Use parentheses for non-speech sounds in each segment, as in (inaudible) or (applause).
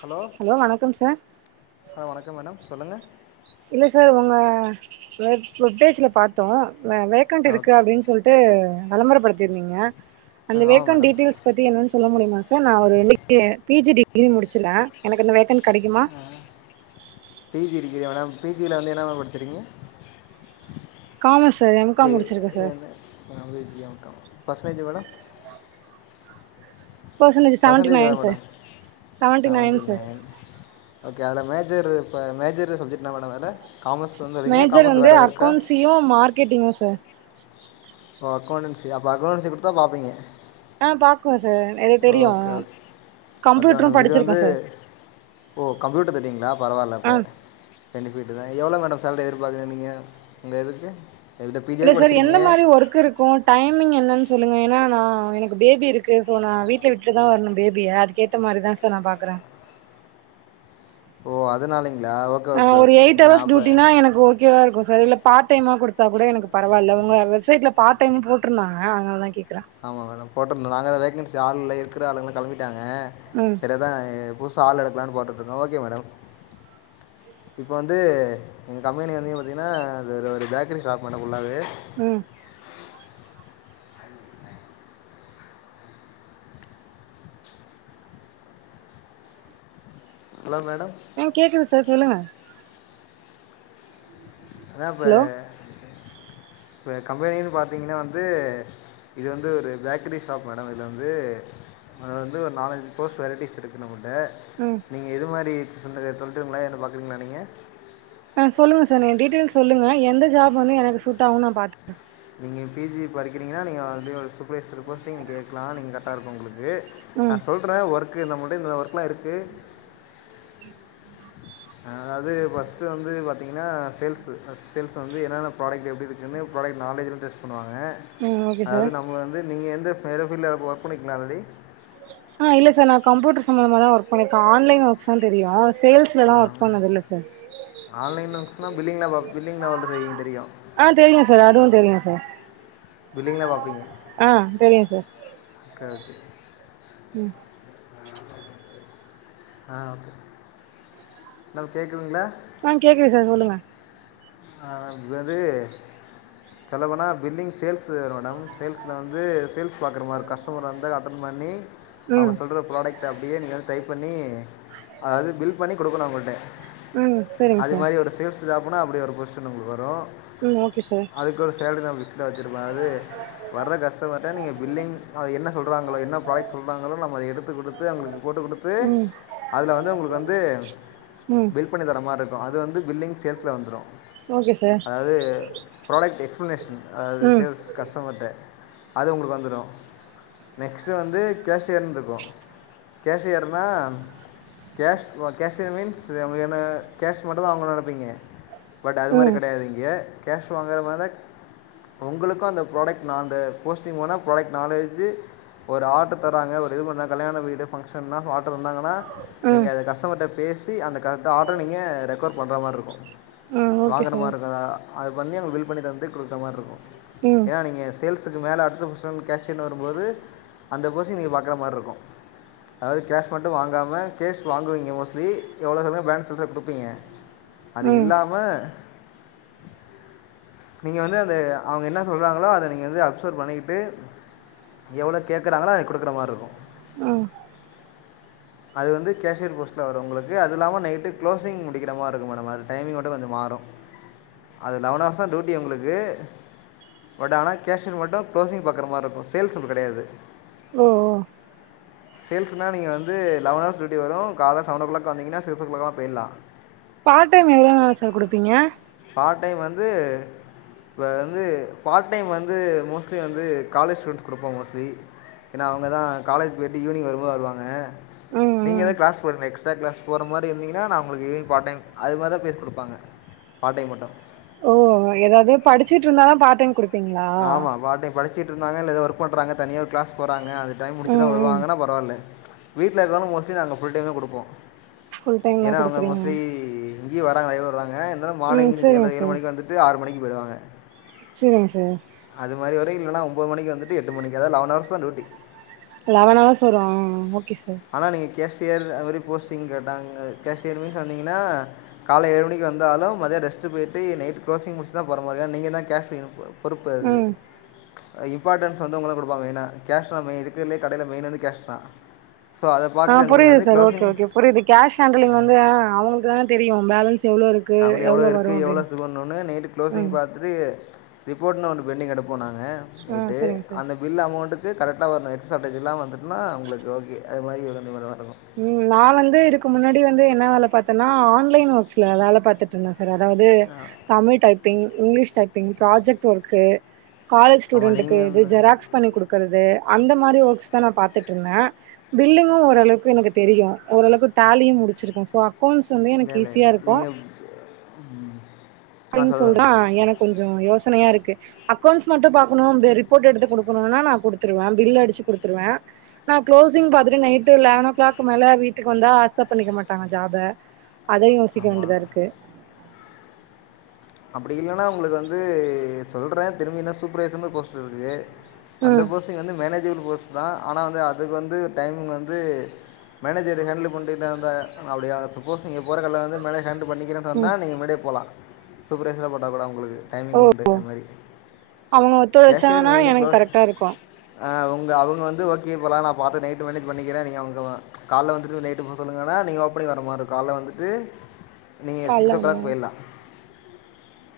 hello வணக்கம் sir ஆ வணக்கம் மேடம் சொல்லுங்க இல்ல சார் உங்க வெப் வெபேஜில பாத்தோ வேக்கண்ட் ஆ இருக்கு ஓகே அப்படின்னு சொல் ட்டு விளம்பரப்படுத்தியிருந்தீங்க ஆ அந்த ஆமாம் வேக்கண்ட் மேடம் டீட்டெயில்ஸ் பத்தி என்னன்னு சொல்ல முடியுமா சார் நா ஒரு பி ஜி டிகிரி முடிச்சிருக்கே எனக்கு அந்த வேகண்ட் கிடைக்குமா அ பி ஜி டிகிரியா மேடம் பி ஜி ல வந்து என்ன மேம் படிச்சிருக்கீங்க காமஸ் சார் எம் காம் முடிச்சிருக்கே sir commerce with M com percentage madam seventy percentage எவ்ளோ nine sir madam seventy nine okay அதுல மேஜர் இப்ப மேஜர் சப்ஜெக்ட் என்னா மேடம் அதுல காமர்ஸ்சுன்னு சொல்றீங்க காமர்ஸ் வேற எதோ இருக்கா தியோ மார்க்கெட்டிங்கு சார் ஓ அக்கௌண்டன்சி அப்போ அக்கௌண்டன்சி குடுத்தா பாப்பீங்க ஆ பாக்குவ சார் எனக்கு தெரியு ஓகே ஓகே கம்ப்யூட்டரும் மேடம் இது படிச்சிருக்கே வந்து சார் ஓ கம்ப்யூட்டரும் தெரியுங்ளா பரவால்ல ஆ அப்ப பெனிஃபிட்டு தா எவ்ளோ மேடம் சேலரி எதிர்பாக்குறீங்க நீங்க உங்க இதுக்கு இதில் பிஜி இல்ல வரைக்கும் சார் என்ன படிச்சிருக்கீங்க மாறி ஒர்க் இருக்கும் டைமிங் என்னன்னு சொல்லுங்க ஏன்னா நா எனக்கு பேபி இருக்கு சோ நா வீட்ல விட்டு தா வரணு பேபியை அதுக்கேத்த (unintelligible) மாரிதா சா நா பாக்குறே ஓ அதுனளைங்களா ஓக் ஆ ஒரு எயிட் ஹவர்ஸ் டியூட்டினா எனக்கு ஓக் கேவ இருக்கு சார் இல்ல பார்ட் டைமா குடுத்தா கூட எனக்கு பரவால்ல உங்க வெப்சைட் பார்ட் டைம் போட்டு இருந்தாங்க அதுனாலதா கேக்குறே ஆமாம் மேடம் போட்டிருந்தோ நாங்கதா வேக்கன்சி ஆள் இல்ல இருக்கிற ஆளுங்களு களம்பிட்டாங்க ம் எதா புதுசு ஆள் எடுக்கலாம்னு போட்டுட்ருக்கோ ஓகே மேடம் இப்ப வந்து எங்க கம்பெனி வந்த நீங்க பாத்தீங்கன்னா அது ஒரு ஒரு பேக்கரி ஷாப்பு மேடம் ஃபுல்லாவே ம் ஹலோ மேடம் ஆ கேக்குது சார் சொல்லுங்க அதா இப்ப ஹலோ இப்ப கம்பெனினு பாத்தீங்கன்னா வந்து இது வந்து ஒரு பேக்கரி ஷாப் மேடம் இதுல வந்து அது வந்து ஒரு நாலஞ்சு பர்ஸ் வெரைட்டிஸ்ஸு இருக்கு நம்மிட்ட ம் நீங்கள் எது மாரி (unintelligible) சொல்ட்டுங்களா என்ன பாக்குறீங்களா நீங்க ஆ சொல்லு சார் நீங்க எ டீட்டெயில்ஸ் சொல்லுங்க எந்த ஜாப் வந்து எனக்கு சூட் ஆவு நா பாத்து (inaudible) நீங்க பி ஜி படிக்கிறீங்கன்னா நீங்க வந்து ஒரு சூப்பர்வைசர் போஸ்டிங் நீங்க கேட்கலா நீங்க கரெக்டா இருக்கு உங்களுக்கு ம் ந சொல்றே ஒர்க் நம்முள்ட்ட இந்த ஒர்க்ல்லா இருக்கு அதாவ்து ஃபஸ்ட்டு வந்து பாத்தீங்கன்னா சேல்ஸ்ஸு அ சேல்ஸ் வந்து என்னென்ன ப்ராடக்ட் எப்டிருக் குனு ப்ராடக்ட் நாலேஜ்லா டெஸ்ட் பண்ணுவாங்க ம் ஓகே சார் அதாவ்து நம்ம வந்து நீங்க எந்த ஃப் எந்த ஃபீல்ட் ஒர்க் பண்ணிருக்கிங்களா ஆல்ரெடி ஆ இல்ல சார் நா கம்யூட்ரு சம்மந்தமா தா ஒர்க் பண்ணிருக்கே ஆன்லைன் ஒர்க்ஸ் தா தெரியு சேல்ஸ்லலா ஒர்க் ஆல்ரெடி பண்ணது இல்ல சா ஆன்லைன் ஒர்க்ஸுனா பில்லிங்ல ஒர்க் பில்லிங் (unintelligible) தெரியு அ தெரியு சா அதுவு தெரியு சா பில்ங்கில்ல பாப்பீங்க ஆ தெரியு சார் ஓகே ஓகே ம் ஆ ஓகே ஹலோ கேக்குதுங்களா ஆ கேக்குது சார் சொல்லுங்க ஆ (unintelligible) (inaudible) சொல்லப்போனா பில்லிங் சேல்ஸு வரு மேடம் சேல்ஸில வந்து சேல்ஸ் பாக்குற மாரி கஸ்டமர் வந்த அட்டன் பண்ணி ம் அவுங்க சொல்லுற ப்ரோடெக் டா அப்டியே நீங்க வந்து டைப் பண்ணி அதாவ்து பில் பண்ணி குடுக்கணு அவுங்களிட்ட ம் சரிங்க அது சார் மாரி ஒரு சேல்ஸ்ஸு ஜாப்புனா அப்டி ஒரு பொசிஷன் உங்களுக்கு வரு ம் ஓகே சார் அதுக்கு ஒரு சேல்ரி நா ஃபிஸேட் வச்சுருப்பே அது வர்ற கஸ்டமர்ட்ட நீங்க பில்லிங் அது என்ன சொல்றாங்களோ என்ன ப்ராடக்ட் சொல்றாங்களோ நம்ம அத எடுத்து குடுத்து அவுங்களுக்கு போட்டு குடுத் து ம் அதுல வந்து உங்களுக்கு வந்து ம் பில் பண்ணி தர மாரி இருக்கு அது வந்து பில்லிங் சேல்ஸ்ஸுல வந்துரு ஓகே சார் அது ப்ராடக்ட் எக்ஸ்ப்ளனேஷன் அது ம் சேல்ஸ் கஸ்டமர்ட்ட அது உங்ளுக்கு வந்துடு நெக்ஸ்ட்டு வந்து கேஷ் யர்ன் ருக்கு கேஷியர்னா கேஷ் வா கேஷியர் மீன்ஸு நம் என கேஷ் மட்டுதா அவ்ங்க நடப்பீங்க பட் அது மாரி ம் கிடையாத் இங்கே கேஷ் வாங்குற மாதக் உங்குளுக்கு அந்த ப்ராடக்ட் நா அந்த போஸ்டிங் போனா ப்ரொடக்ட் நாலேஜு ஒர் ஆட்ட தராங்க ஒரு இது பண்ணா கல்யாண வீடு ஃபங்க்ஷன்னா ஆட்ட இருந்தாங்கன்னா நீங்க ம் அது கஸ்டமர்ட்ட பேசி அந்த கரட் ஆட்ரு நீங்க ரெக்கோர் பண்ற மார் ருக்கு ம் ஓகே வாங்குற சார் மார் ருக்குதா அது பண்ணி அங்க பில் பண்ணி தந்து குடுக்ற மார் ருக்கு ம் ஏனா நீங்க சேல்ஸுக்கு மேல அடுத்த பொஷன் கேஷ்யன் வரும்போது அந்த போசி நீங்க பாக்குற மார் ருக்கு அதாவ்து கேஷ் மட்டு வாங்காம கேஷ் வாங்குவீங்க மோஸ்லி எவ்ளோ சமே ப்லான்ஸ் லதா குடுப்பீங்க அது ம் இல்லாம நீங்க வந்து அந்த அவ்ங்க என்ன சொல்றாங்களோ அத நீங்கந்து அப்சர்வ் பண்ணிக்கிட்டு எவ்ளோ கேக்குறாங்களோ அது கொடுக்குற மார் ருக்கு அ அது வந்து கேஷியர் போஸ்ட்ல வரு உங்ளுக்கு அது இல்லாம நைட்டு க்ளோஸிங் முடிக்கிற மார் ருக்கு மேடம் அது டைமிங் மட்டு கொஞ்ச மாறு அது லவனஹஸ்தா டூட்டி உங்ளுக்கு பட் ஆனா கேஷியர் க்ளேசிங் பாக்குற மார் ருக்கு சேல்ஸ் நம்மு கெடையாது ஓஓ சேல்ஸுனா நீங்க வந்து லவன் ஹாஸ் ட்யூட்டி வரு கால சவன் ஓ க்ளாக் வந்தீங்கன்ன சிக்ஸ்ஓ க்ளாக்லா போய்லா பாட் டைம் எவ்ளோ நாலா சர் குடுப்பீங்க பாட் டைம் வந்து ப வந்து பாட் டைம் வந்து மோஸ்லி வந்து காலேஜ் ஸ்டூண்ட் குடுப்போ மோஸ்லி ஏன்னா அவங்க தான் காலேஜ் போய்ட்டு வருவா வருவாங்க ம் நீ ம் ஏதா க்ளாஸ் போரீங்ளா எக்ஸ்டரா க்ளாஸ் போற மாரி இருந்தீங்கன்னா நஞ உங்ளுக்கு பா டைம் அது மாரிதா பேஸ் குடுப்பாங்க பாட் டைம் மட்டு போவோ எதாவ்து படிச்சிட்ருந்தாலு பாடைம் குடு ஆமா பாடைம் படிச்சிட்ருந்தாங்கல் எதோ ஒர்க் பண்றாங்க தனியாவ் க்ளாஸ் போறாங்க அது டைம் முடிச்சுதான் ம் ம் வருவாங்கன்னா பரவால்ல வீட்ல இர்க்கவனு மோஸ்லி நாங்க ஃபுல் டைமே குடுப்போ ஃபுல் ஏன்னா டைம்லாம் அவங்க குடுக்குறீங்க மோஸ்ட்லி இங்யே வராங்க ஏரோ வராங்க இந்தாலு ம் மார்னிங் சரிங்க ஏழ்ற ஏழு சார் மணி வந்துட்டு ஆரு மணிக்கி போய்டுவாங்க ச்செரிங் சர் அது மாரி வர இல்லன்னா ஒம்போது மணிக்கு வந்துட்டு எட்டு மணிக்கு அதா லவன்ஹாஸ் தா டூட்டி லவன் ஹார்ஸ் வரு ஆ ஓகே சார் ஆனா நீங்கு கேஷியர் அமாரி போஸ்டிங் கேட்டாங்க கேஷியர் மீன்ஸ் வந்தீங்கின்னா கால ஏழு மணிக்கு வந்தாலு மதிய ரெஸ்ட்டு போய்ட்டு நைட்டு க்ளோசிங் முட்ச்சு தா போர மாங்க நீங்க தா கேஷ்லின் போம் பொறுப்பு அது ம் அ இம்பாட்டன்ஸ் வந்து உங்கள குடுப்பாங் மெய்னா கேஷ் ஆன் மே இருக்குற்லே கடைய்ல மெய்ன் வந்து கேஷ் தா ஸோ அத பாக்ற நீங்க வந்து க்லோஸிங்ஸ் ஒர் இது கேஷ் ஹேண்டலிங் வந்து ஆ அவங்களுக்கு தான தெரியு பேலன்ஸ் எவ்ளோருக் அவுளி எவ்ளோ இருக்கு எவ்ளோ து பன்னுனு நேட்டு க்லோஸிங் ம் பாத் இது ரிப்போரனட்னு ஒன்னு பெண்டிங் எடுப்போ நாங்க ஆ நைட்டு சரிங்க சார் அந்தவ் பில் அமௌண்ட்டுக்கு கரெக்டா ஒன்னு நெக்ஸ் சார்ட்டேஜ்ஜெல்லாம வந்துட்டுன்னா உங்களுக்கு ஓகே அது மாரி (unintelligible) ம் நா வந்து இதுக்கு முன்னாடி வந்து என்ன வேல பாத்தேன்னா ஆன்லைன் ஒர்க்ஸ்ல வேல பத்துட் இருந்த சார் அதாவது Tamil typing English typing project work college ஆமாம் ஸ்டூடண்டுக்கு நீங்கள் இது ஜெராக்ஸ் பண்ணி குடுக்குறது அந்த மாரி ஒர்க்ஸ் தா நா பாத்துட்டுருந்தே பில்லிங்கு ஓரளவுக்கு எனக்கு தெரியு ஓரளவுக்கு டலியு முடிச்சிருக்கே ஸோ அக்கௌண்ட்ஸ்மே எனக்கு ஈஸியா இருக்கு ம் அப்டின்னு சொல்டுதா எனக்கு கொஞ்சோ யோசனயா இருக்கு அக்கௌண்ட்ஸ் மட்டு பாக்கணு ப ரிப்போர்ட் எடுத்து குடுக்கணும்னா நா குடுத்துருவ பில் அடிச்சு குடுத்துருவ நா க்ளோசிங் பாத்துட்டு நைட்டு லெவன் ஓ கிளாக் மேல வீட்டுக்கு வந்த ஆக்சப்ட் பண்ணிக்க மாட்டங்க ஜாப் அ அதையு யோசிக்க ஆமாம் வேண்டிதா இருக்கு அப்டி இல்லன்னா உங்களுக்கு வந்து சொல்ற திரும்பினா சூப்பர் வைஸ்சரனு போஸ்ட் இருக்கு அந்த ம் போஸிங் வந்து மேனேஜிபிள் போஸ் தா ஆனா வந்து அதுக்கு வந்து டைமிங் வந்து மேனேஜர் ஹேண்டுல் பண்ட்டுத அந்த அப்டியா சப்போஸ் நீங்க போற கடைல வந்து மேனேஜ ஹேண்டல் பண்ணிக்கிற ன்னா நீங்க முன்னாடியே போலா சூப்பர்ரைஸரா போட்டா கூட உங்களுக்கு டைமிங் உண்டு அது மாரி அவங்க கேஷியர் ஒத்துழைச்சானா மெயின எனக்கு க்ளோஸ் கரெக்டா இருக்கு ஆ உங்க அவங்க வந்து ஓகே இப்போலா நா பாத்து நைட்டு மேனேஜ் பண்ணிக்கிறே நீங்க உங்கவா கால்ல வந்துட்டு நைட்டு போக சொல்லுங்கன்னா நீங்க ஓப்பனி வர மாரிருக் கால்ல வந்துட்டு நீங்க சிக்ஸ் கால்ல ஓ கிளாக் போயிட்லா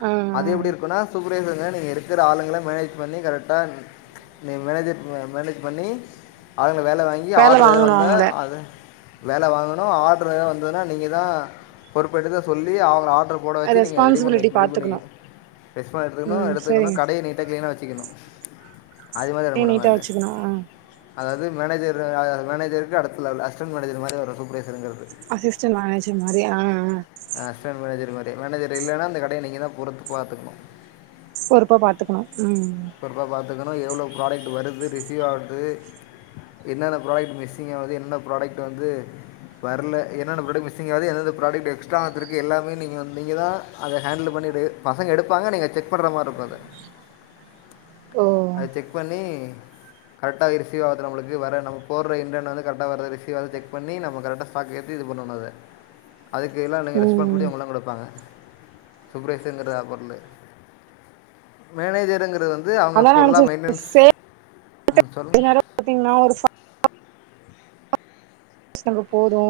ம் அது எப்டி இருக்குன்னா சூப்பர்ரைசருங்க நீங்க இருக்ற ஆளுங்கள மேனேஜ் பண்ணி கரெக்டா நீங்க மேனேஜர் மேனேஜ் பண்ணி அளுங்கள வேல வாங்கி வேல ஆர்டரு எது வாங்கணு வந்தா அவங்கள அது வேல வாங்கணு ஆர்ட்ரு எது வந்ததுனா நீங்க தா பொறுப் எடுக்க சொல்லி அவங்கள ஆர்ட்ரு போட வச்சு நீங்க ரெடி பண்ண ரெஸ்பான்சிபிலிட்டி வைக்க ரெடி பண்ண பாத்துக்கணு வைக்கனு ரெஸ்பா எடுத்துக்கணு ம் எடுத்துக்கனு சரிங்க கடைய நீட்டா கிளீன்னா வச்சுக்கணு அதே மாரி வர சார் மாட்ட நீட்டா வேல வச்சுக்கணு ஆ அதாவது மேனேஜர் அ மேனேஜருக்கு அடத்துல அஸ்டன்ட் மேனஜர் மாரி வரும் சூப்பர்வெயிசர்கது அசிஸ்டன்ட் மேனேஜர் மாரி அ அ ஆ அசிஸ்டன்ட் மேனேஜர் மாரி மேனேஜர் இல்லன்னா அந்த கடைய நீங்க தா பொறுத்து பாத்துக்கணு பொருப்பா பாத்துக்கணு ம் பொறுப்பா பாத்துக்கணு எவ்ளோ ப்ராடக்ட் வருது ரிசீவ் ஆகுது என்னென்ன ப்ராடக்ட் மிஸ்ஸிங்காவுது என்னென்ன ப்ராடெக்ட் வந்து வர்ல என்னென்ன ப்ராடெக்ட் மிக்சுங் ஆவுது என்னென்ன ப்ராடெக்ட் எக்ஸ்ட்ரா வந்துருக்கு எல்லாமே நீங்க நீங்கதா அத ஹேண்டில் பண்ணிடு பசங்க எடுப்பாங்க நீங்க செக் பண்ற மாரிருக்கு அத ஓ அது செக் பண்ணி கரெக்டா அ ரிசீவ் வாகுது நம்ளுக்கு வர நம்ம போட்ற இன்டர் வந்து கரெக்ட்டா வர்த ரிசவ் வர்த செக் பண்ணி நம்ம கரெக்டா பேக்கேஜ் இது பண்ணனு அத அதுக்கெல்லா நீங்க ம் ரெஸ்பான்சிபிலிடி உங்கெலாதா குடுப்பாங்க சூப்பர்வைசர்ங்கிறது அ பொருளு மேனேஜருங்கிறது வந்து அவுங்க அதா ஃபுல்லா நெனச்சே மெயின்டன்ஸ் ம் சொல்லுங் ஓகேங் நா ஒரு ஃபா ஷங்கு போது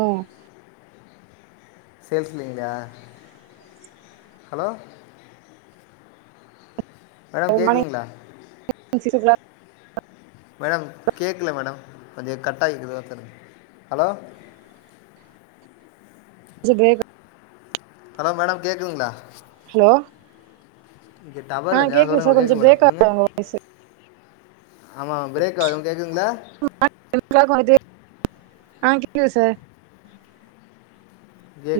சேல்ஸ்லிங்ளயா ஹலோ மேடம் மார்னிங் கேக்குதுங்களா (inaudible) மேடம் கேக்கல மேடம் கொஞ்சோ கட் ஆகி கேக்குது ஹலோ ச கேக்கு ஹலோ மேடம் கேக்குதுங்ளா ஹலோ இங்க டவரு கொஞ்சோ ஆ சொல்லுங்க சார் கொஞ்ச கேக்குது மேடோ பிரேக் சொல்லுங்க ஆகுது உங்க வாய்ஸ் சிக்ஸ் ஆமா பிரேக்காது கேக்குதுங்ளா (inaudible) ஆ கேக்குது சர்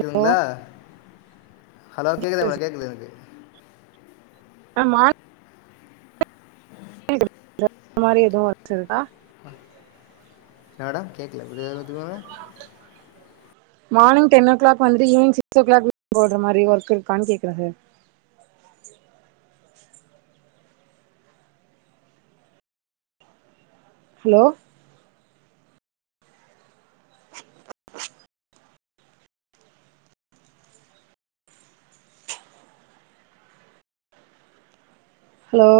ஹலோ ஹலோ கேக்குதா (unintelligible) கேக்குது எனக்கு ஆமா (inaudible) அந்த மாரி எதுவு வச்சிருதா என்னடா கேக்கல இன்னோர் வாட்டி சொல்லுங்க மார்னிங் டென்ஓ க்ளாக் வண்ட்டு ஈவ்னங் சிகஸ் ஓ க்ளாக் போய்ட்ற மாரி ஒர்க் இருக்கான் கேக்குற சர் ஹலோ ஹலோ